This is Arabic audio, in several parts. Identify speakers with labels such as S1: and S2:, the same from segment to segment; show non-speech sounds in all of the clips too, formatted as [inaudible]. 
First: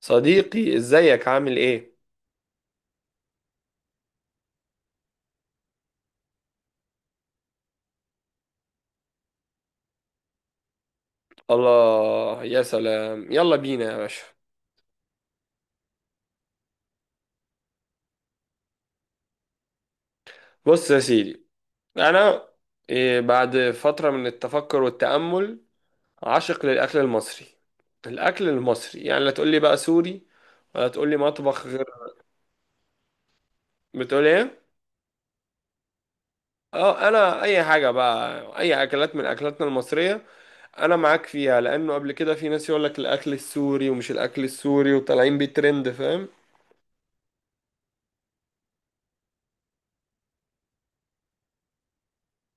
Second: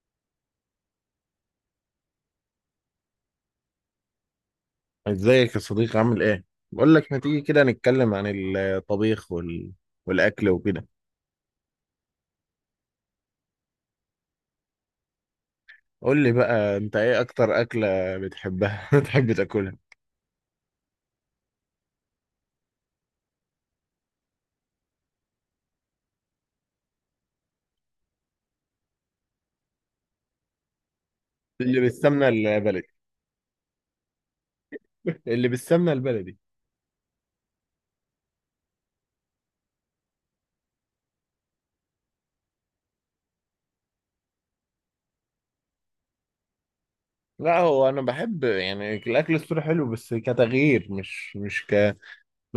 S1: صديقي ازيك عامل ايه؟
S2: ازيك يا صديقي عامل ايه؟ بقول لك ما تيجي كده نتكلم عن الطبيخ والاكل وكده.
S1: الله يا سلام، يلا بينا يا باشا.
S2: قول لي بقى انت ايه اكتر اكلة بتحبها، [laughs] بتحب تاكلها؟
S1: بص يا سيدي. انا إيه، بعد فترة من التفكر والتأمل، عاشق للأكل المصري. الأكل المصري يعني، لا تقول لي بقى سوري ولا تقول لي مطبخ
S2: اللي
S1: غير.
S2: بالسمنة البلدي.
S1: بتقول ايه؟
S2: [laughs] اللي بالسمنة البلدي.
S1: اه، انا اي حاجة بقى، اي اكلات من اكلاتنا المصرية انا معاك فيها، لانه قبل كده في ناس يقول لك الاكل السوري ومش الاكل السوري وطالعين بترند، فاهم.
S2: لا، هو انا بحب يعني الاكل السوري حلو بس كتغيير، مش ان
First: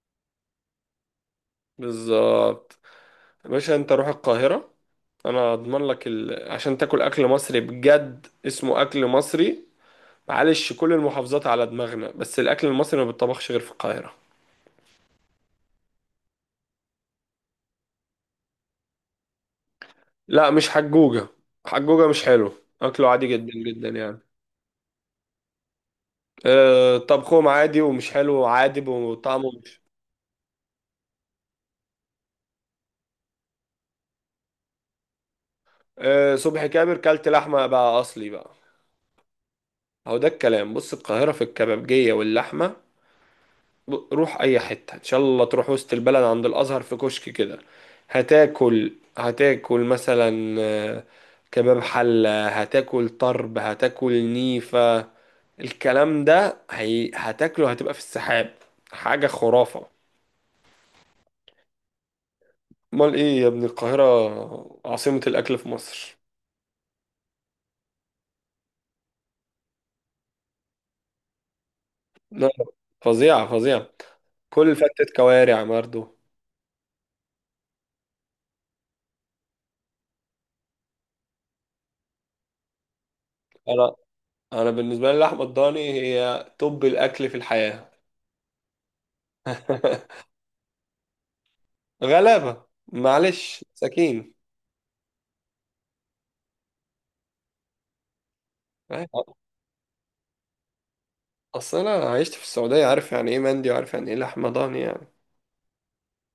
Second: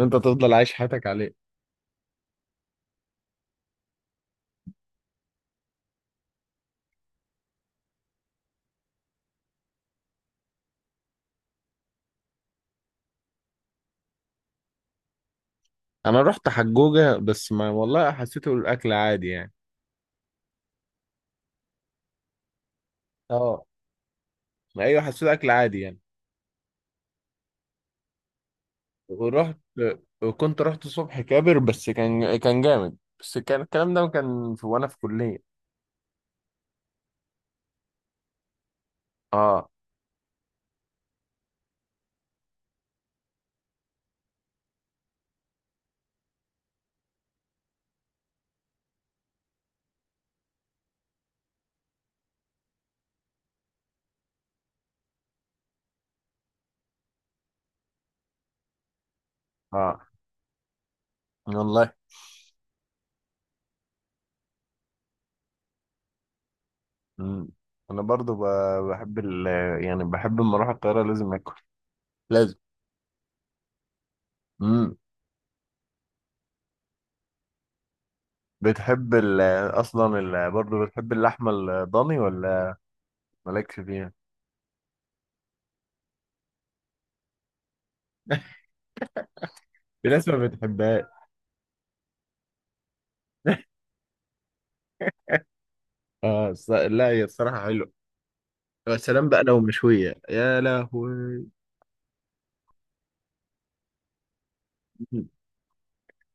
S2: انت تفضل عايش حياتك عليه.
S1: بالظبط. يا باشا انت روح القاهرة، انا اضمن لك عشان تاكل اكل مصري بجد اسمه اكل مصري. معلش كل المحافظات على دماغنا، بس الاكل المصري ما بيتطبخش غير في القاهرة.
S2: انا رحت حجوجة بس ما والله حسيته الاكل عادي يعني.
S1: لا مش حجوجة، حجوجة مش حلو. اكله عادي جدا
S2: اه.
S1: جدا يعني.
S2: ايوه، حسيته اكل عادي يعني.
S1: أه، طبخهم عادي ومش حلو، عادي وطعمه
S2: ورحت
S1: مش...
S2: كنت رحت صبح كابر، بس كان جامد، بس كان الكلام ده كان في وانا في كلية.
S1: أه، صبحي كابر كلت لحمة بقى، اصلي بقى.
S2: اه.
S1: هو ده الكلام. بص القاهرة في الكبابجية واللحمة. روح اي حتة ان شاء الله، تروح وسط البلد عند الازهر في كشك كده، هتاكل، هتاكل مثلا كباب حلة، هتاكل طرب، هتاكل نيفة. الكلام ده هتاكله، هتبقى في السحاب. حاجة خرافة.
S2: اه والله.
S1: امال ايه يا ابني، القاهرة عاصمة الاكل في مصر.
S2: مم. انا برضو بحب يعني بحب لما اروح القاهرة لازم اكل.
S1: لا،
S2: لازم.
S1: فظيعة فظيعة. كل
S2: مم.
S1: فتة كوارع برضه.
S2: بتحب اصلا برضو، بتحب اللحمة الضاني ولا مالكش
S1: انا
S2: فيها؟
S1: انا بالنسبة لي لحمة الضاني هي توب الاكل في الحياة.
S2: [laughs] في
S1: [laughs]
S2: ناس ما بتحبهاش.
S1: غلابة، معلش مساكين.
S2: اه لا، هي الصراحة حلوة. يا سلام بقى لو مشوية، يا لهوي.
S1: اصل انا عشت في السعودية، عارف يعني ايه مندي وعارف يعني ايه لحمة ضاني يعني.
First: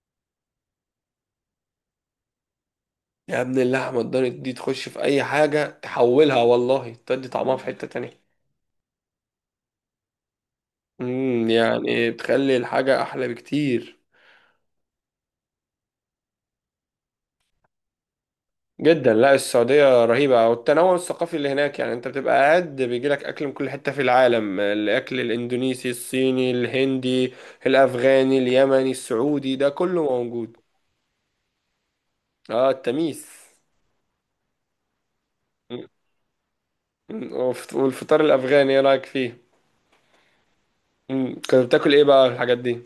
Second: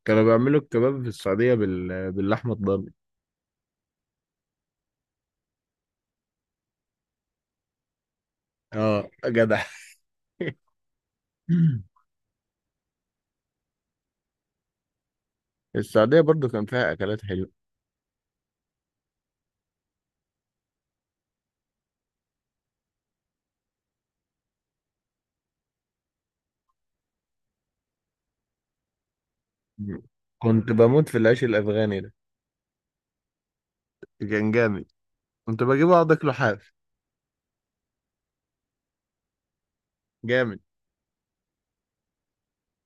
S2: كانوا بيعملوا الكباب في السعودية باللحمة الضاني.
S1: يا ابن اللحمة الضاني دي تخش في اي حاجة تحولها، والله تدي طعمها في حتة تانية.
S2: اه جدع.
S1: امم، يعني
S2: [laughs]
S1: بتخلي الحاجة احلى بكتير
S2: السعودية برضو كان فيها أكلات حلوة.
S1: جدا. لا السعودية رهيبة، والتنوع الثقافي اللي هناك يعني انت بتبقى قاعد بيجيلك اكل من كل حتة في العالم، الاكل الاندونيسي، الصيني، الهندي، الافغاني، اليمني، السعودي، ده كله
S2: مم.
S1: موجود.
S2: كنت بموت في العيش الافغاني ده.
S1: اه التميس.
S2: كان جامد. كنت بجيبه اقعد اكله حاف.
S1: والفطار الافغاني ايه رايك فيه؟
S2: جامد.
S1: كنت بتاكل ايه بقى الحاجات دي؟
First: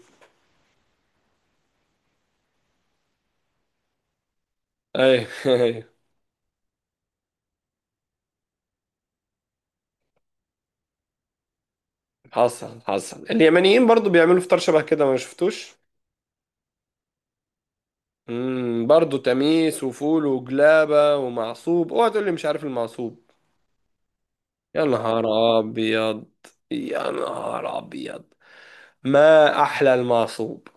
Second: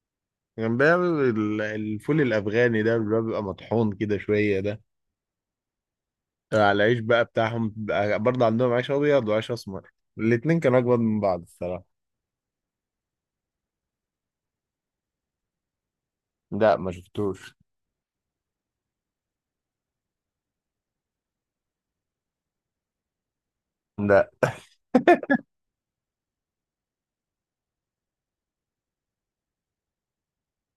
S2: كان بيعمل الفول الافغاني ده اللي هو بيبقى مطحون كده شويه، ده
S1: ايوه، [laughs] ايوه.
S2: على العيش بقى بتاعهم برضه. عندهم عيش ابيض وعيش اسمر، الاتنين كانوا اجمد من بعض الصراحه.
S1: حصل حصل. اليمنيين برضو بيعملوا فطار شبه كده، ما شفتوش.
S2: لا ما شفتوش.
S1: امم، برضو تميس وفول وجلابه ومعصوب. اوعى تقول لي مش عارف المعصوب.
S2: لا.
S1: يا نهار ابيض، يا نهار ابيض، ما احلى المعصوب.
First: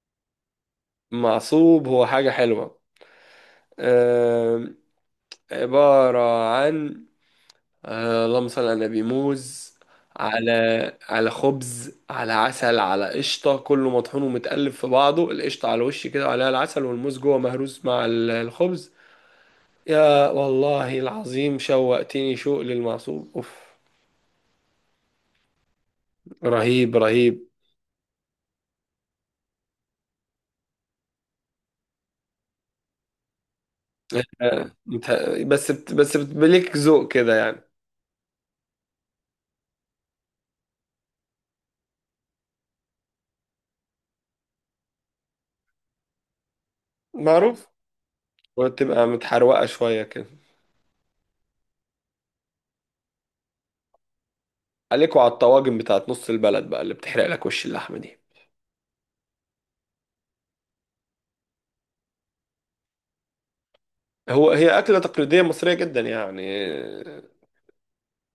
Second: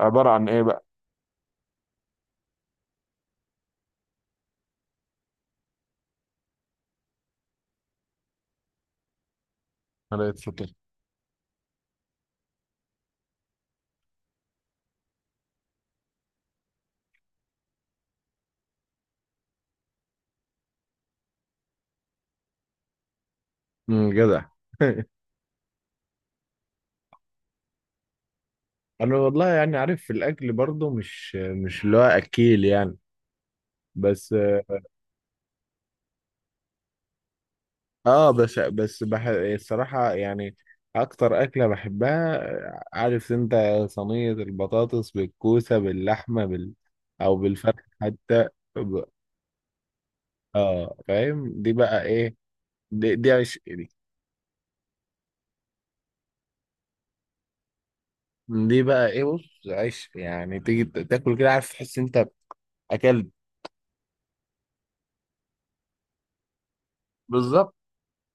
S2: عبارة عن إيه بقى؟
S1: المعصوب هو حاجه حلوه. أم، عباره عن اللهم صل على النبي، موز
S2: على
S1: على
S2: الفطر.
S1: على خبز على عسل على قشطة، كله مطحون ومتقلب في بعضه، القشطة على الوش كده وعليها العسل والموز جوه مهروس مع الخبز. يا والله العظيم شوقتني شوق للمعصوب، اوف.
S2: جدع. [laughs]
S1: رهيب رهيب.
S2: انا والله يعني عارف في الاكل برضه مش اللي هو اكيل يعني، بس.
S1: آه مت- بس بتبليك ذوق كده يعني.
S2: اه، بس الصراحة يعني أكتر أكلة بحبها، عارف أنت، صينية البطاطس بالكوسة باللحمة أو
S1: معروف.
S2: بالفرخ حتى. ب...
S1: وتبقى متحروقة شوية كده.
S2: اه فاهم دي بقى إيه؟ دي عيش دي.
S1: عليكوا على الطواجن بتاعت نص البلد بقى اللي بتحرق لك وش اللحمة دي.
S2: دي بقى إيه؟ بص عيش، يعني تيجي تاكل كده، عارف تحس أنت أكلت.
S1: هي أكلة تقليدية مصرية جدا يعني.
S2: بالظبط.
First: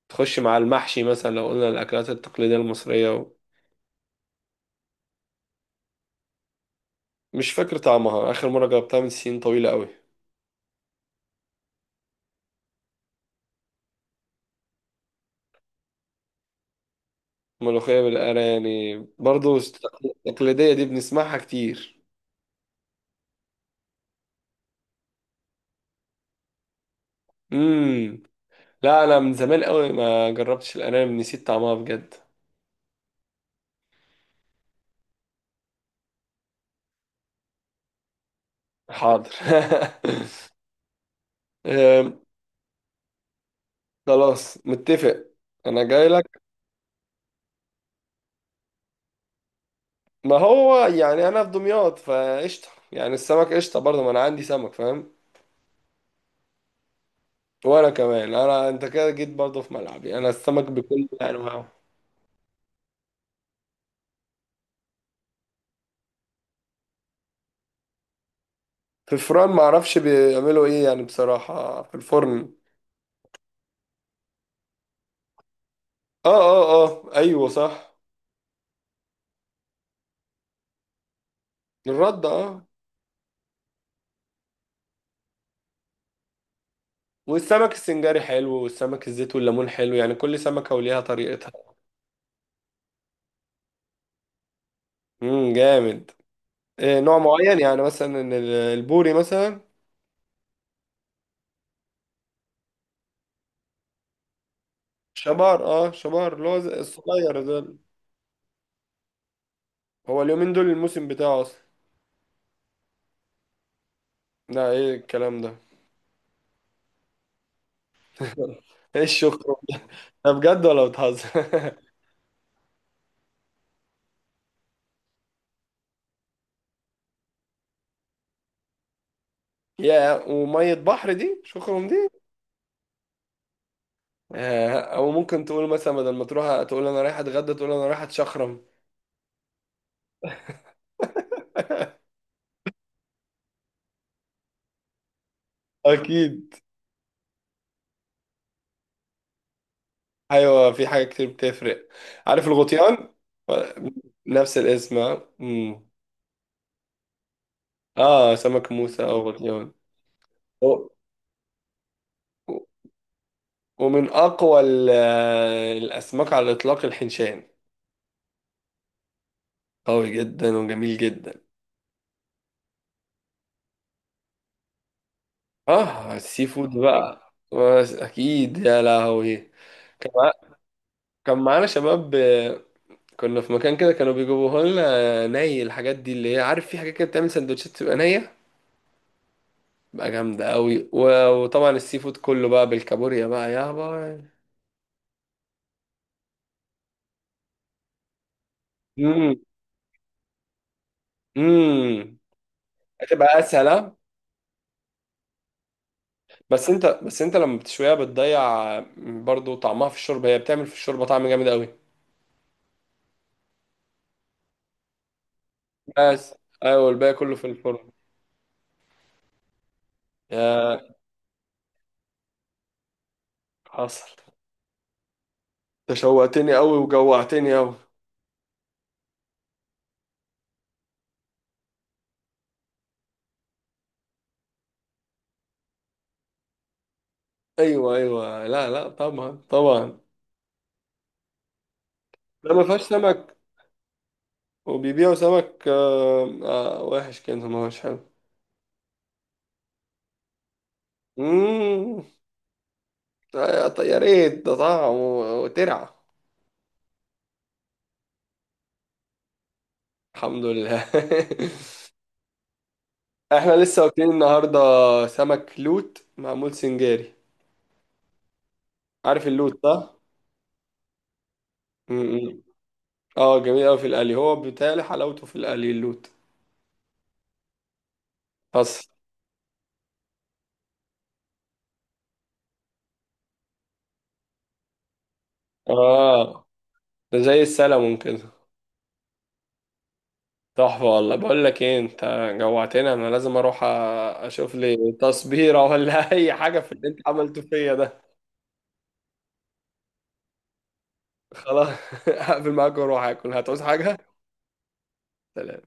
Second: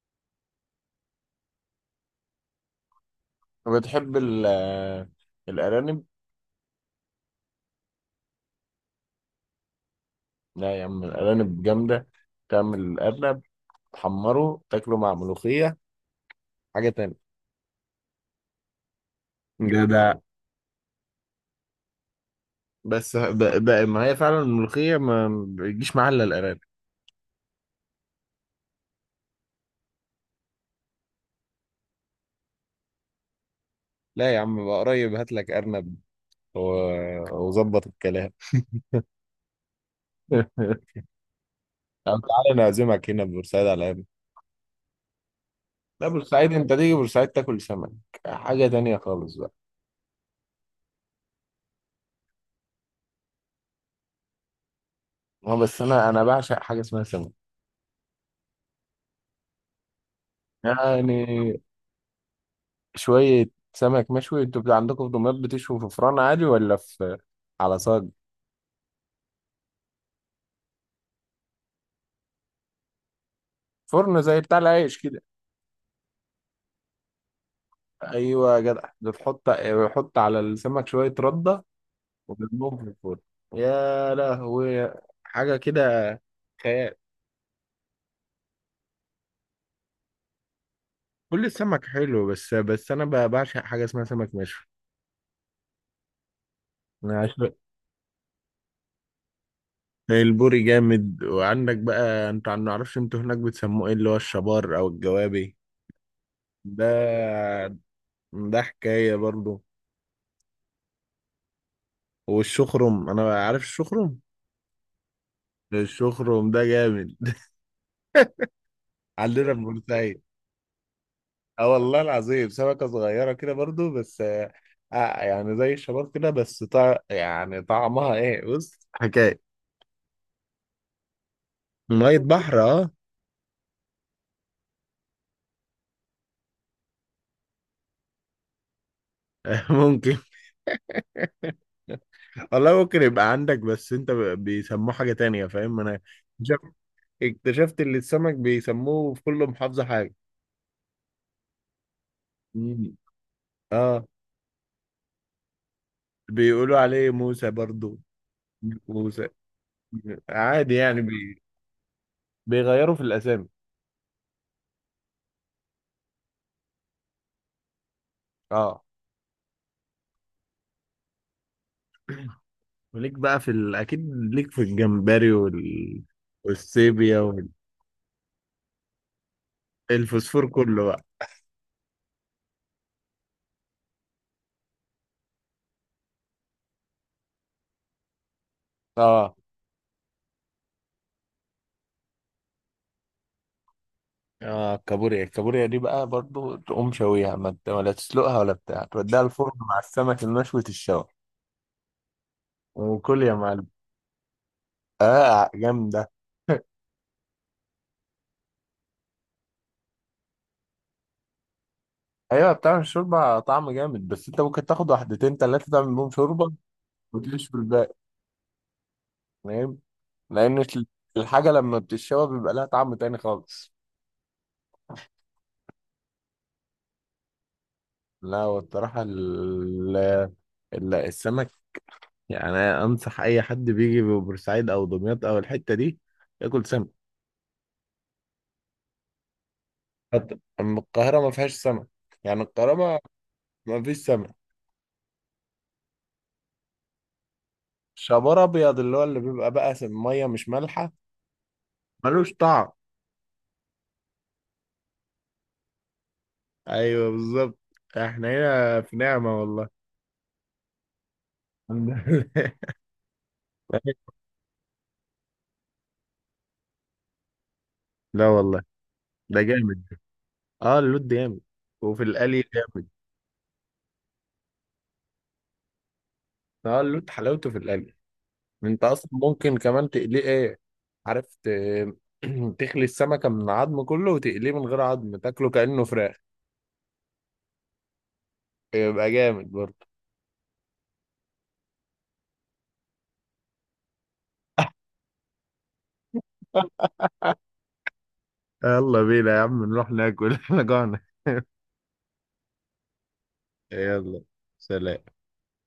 S1: تخش مع المحشي، مثلا لو قلنا الأكلات التقليدية المصرية
S2: بتحب ال... آه، الأرانب؟
S1: مش فاكر طعمها، آخر مرة جربتها من سنين طويلة قوي.
S2: لا يا عم، الأرانب جامدة. تعمل الأرنب، تحمره، تاكله مع ملوخية، حاجة تانية.
S1: ملوخية بالقرا يعني برضو،
S2: ده ده.
S1: التقليدية دي بنسمعها كتير.
S2: بس بقى ما هي فعلا الملوخية ما بتجيش معاها إلا الأرانب.
S1: امم. لا أنا من زمان قوي ما جربتش الأرانب، نسيت طعمها بجد.
S2: لا يا عم، بقى قريب هات لك أرنب وظبط الكلام.
S1: حاضر. [laughs]
S2: [laughs]
S1: أم،
S2: طب تعالى نعزمك هنا في بورسعيد على الأرنب.
S1: خلاص متفق. أنا جاي
S2: لا،
S1: لك.
S2: بورسعيد أنت تيجي بورسعيد تاكل سمك، حاجة تانية خالص بقى.
S1: ما هو يعني أنا في دمياط فقشطة يعني، السمك قشطة برضه، ما أنا عندي سمك فاهم.
S2: هو بس أنا بعشق حاجة اسمها سمك.
S1: وأنا كمان، أنت كده جيت برضه في ملعبي، أنا السمك بكل
S2: يعني
S1: أنواعه.
S2: شوية سمك مشوي، أنتوا بتاع عندكم في دمياط بتشوي في فرن عادي ولا في، على صاج؟
S1: في الفرن ما اعرفش بيعملوا ايه يعني، بصراحة في الفرن.
S2: فرن زي بتاع العيش كده.
S1: اه اه اه، ايوه صح.
S2: أيوة يا جدع، يحط على السمك شوية ردة
S1: الرد، اه.
S2: وبيضربهم في الفرن. يا لهوي، حاجة كده، خيال.
S1: والسمك السنجاري حلو، والسمك الزيت والليمون حلو، يعني كل سمكة وليها
S2: كل
S1: طريقتها.
S2: السمك حلو، بس أنا بعشق حاجة اسمها سمك مشوي.
S1: امم، جامد. إيه نوع
S2: أنا عشق.
S1: معين يعني مثلا البوري مثلا؟
S2: البوري جامد، وعندك بقى أنت ما أعرفش أنتوا هناك بتسموه إيه اللي هو الشبار أو الجوابي.
S1: شبار، اه شبار، اللي هو
S2: ده
S1: الصغير ده.
S2: ده حكاية برضو.
S1: هو اليومين دول الموسم بتاعه اصلا.
S2: والشخرم، أنا عارف الشخرم.
S1: لا ايه الكلام ده.
S2: الشخرم ده جامد. [laughs]
S1: [laughs] ايه
S2: عندنا
S1: الشخرم؟
S2: في بورسعيد.
S1: ده بجد ولا بتهزر؟
S2: اه
S1: [laughs]
S2: والله العظيم، سمكة صغيرة كده برضو، بس آه، يعني زي الشباب كده، بس يعني طعمها ايه؟ بص حكاية.
S1: يا ومية بحر دي، شخرم دي.
S2: مية بحر، اه.
S1: آه، او ممكن تقول مثلا بدل ما تروح تقول انا رايح اتغدى، تقول انا رايح اتشخرم.
S2: [laughs] ممكن.
S1: [laughs]
S2: والله ممكن يبقى عندك بس انت بيسموه حاجة تانية، فاهم؟ انا
S1: اكيد.
S2: اكتشفت اكتشفت ان السمك بيسموه في كل محافظة حاجة.
S1: ايوه، في حاجه كتير بتفرق. عارف
S2: مم.
S1: الغطيان؟
S2: اه.
S1: نفس الاسم، اه. أمم.
S2: بيقولوا عليه موسى برضو.
S1: آه، سمك موسى
S2: موسى.
S1: او غطيان.
S2: عادي
S1: و-
S2: يعني بيغيروا في الاسامي.
S1: ومن اقوى الاسماك على الاطلاق الحنشان.
S2: اه.
S1: قوي جدا وجميل جدا.
S2: وليك بقى اكيد ليك في الجمبري
S1: اه، السي فود
S2: والسيبيا
S1: بقى. بس اكيد يا لهوي. كان مع-
S2: والفوسفور كله بقى.
S1: كان معانا شباب، كنا في مكان كده كانوا بيجيبوها لنا ني، الحاجات دي اللي هي عارف، في حاجات كده بتعمل سندوتشات تبقى نية
S2: اه.
S1: بقى، جامدة قوي. وطبعا السي فود كله بقى بالكابوريا بقى، يا باي.
S2: اه الكابوريا دي بقى برضو تقوم شويها، ما ولا تسلقها ولا بتاع، توديها
S1: امم.
S2: الفرن مع السمك المشوي الشوي
S1: امم.
S2: وكل يا
S1: هتبقى اسهل،
S2: معلم.
S1: ها؟
S2: اه جامدة. [laughs]
S1: بس انت لما بتشويها بتضيع برضو طعمها في الشوربة، هي بتعمل في الشوربة طعم جامد قوي.
S2: ايوه، بتعمل شوربة طعم جامد، بس انت ممكن تاخد واحدتين تلاتة تعمل بيهم
S1: بس
S2: شوربة
S1: ايوه، الباقي كله في
S2: وتشوي
S1: الفرن.
S2: الباقي، فاهم؟ لان
S1: يا
S2: الحاجة لما بتتشوى بيبقى لها طعم تاني خالص.
S1: حصل. تشوقتني قوي وجوعتني قوي.
S2: لا والصراحة السمك، يعني أنا أنصح أي حد بيجي ببورسعيد أو دمياط أو الحتة دي ياكل سمك.
S1: ايوه ايوه، لا لا طبعا طبعا.
S2: أما القاهرة ما فيهاش سمك، يعني
S1: ده ما
S2: القاهرة
S1: فيهاش
S2: ما
S1: سمك.
S2: ما فيش سمك.
S1: وبيبيعوا سمك وحش كده ما هوش حلو.
S2: شبار أبيض اللي هو اللي بيبقى بقى مية مش مالحة،
S1: مم.
S2: ملوش طعم.
S1: طيب يا ريت ده طعم وترعة.
S2: أيوه بالظبط. إحنا هنا في نعمة والله.
S1: الحمد لله. [laughs]
S2: الحمد لله.
S1: احنا لسه واكلين
S2: [laughs]
S1: النهارده سمك لوت معمول سنجاري.
S2: لا والله.
S1: عارف
S2: ده
S1: اللوت
S2: جامد.
S1: ده؟
S2: اه اللوت جامد وفي
S1: مم.
S2: القلي جامد.
S1: اه، جميل قوي في القلي، هو بيتهيألي حلاوته في القلي اللوت.
S2: اه اللوت حلاوته في القلي. انت
S1: بس.
S2: اصلا ممكن كمان تقليه، ايه عارف [clears throat] تخلي السمكة من العظم كله وتقليه من غير عظم، تاكله كأنه فراخ.
S1: اه ده زي السلمون كده.
S2: يبقى جامد برضه.
S1: تحفة والله. بقول لك ايه انت، جوعتنا. انا لازم اروح اشوف لي تصبيرة، ولا [laughs] اي حاجة في اللي
S2: [laughs]
S1: انت عملته فيا ده.
S2: يلا بينا يا عم نروح ناكل، [laughs] احنا جوعنا.
S1: خلاص. [laughs] هقفل معاك واروح اكل. هتعوز حاجة؟
S2: يلا. سلام.
S1: سلام.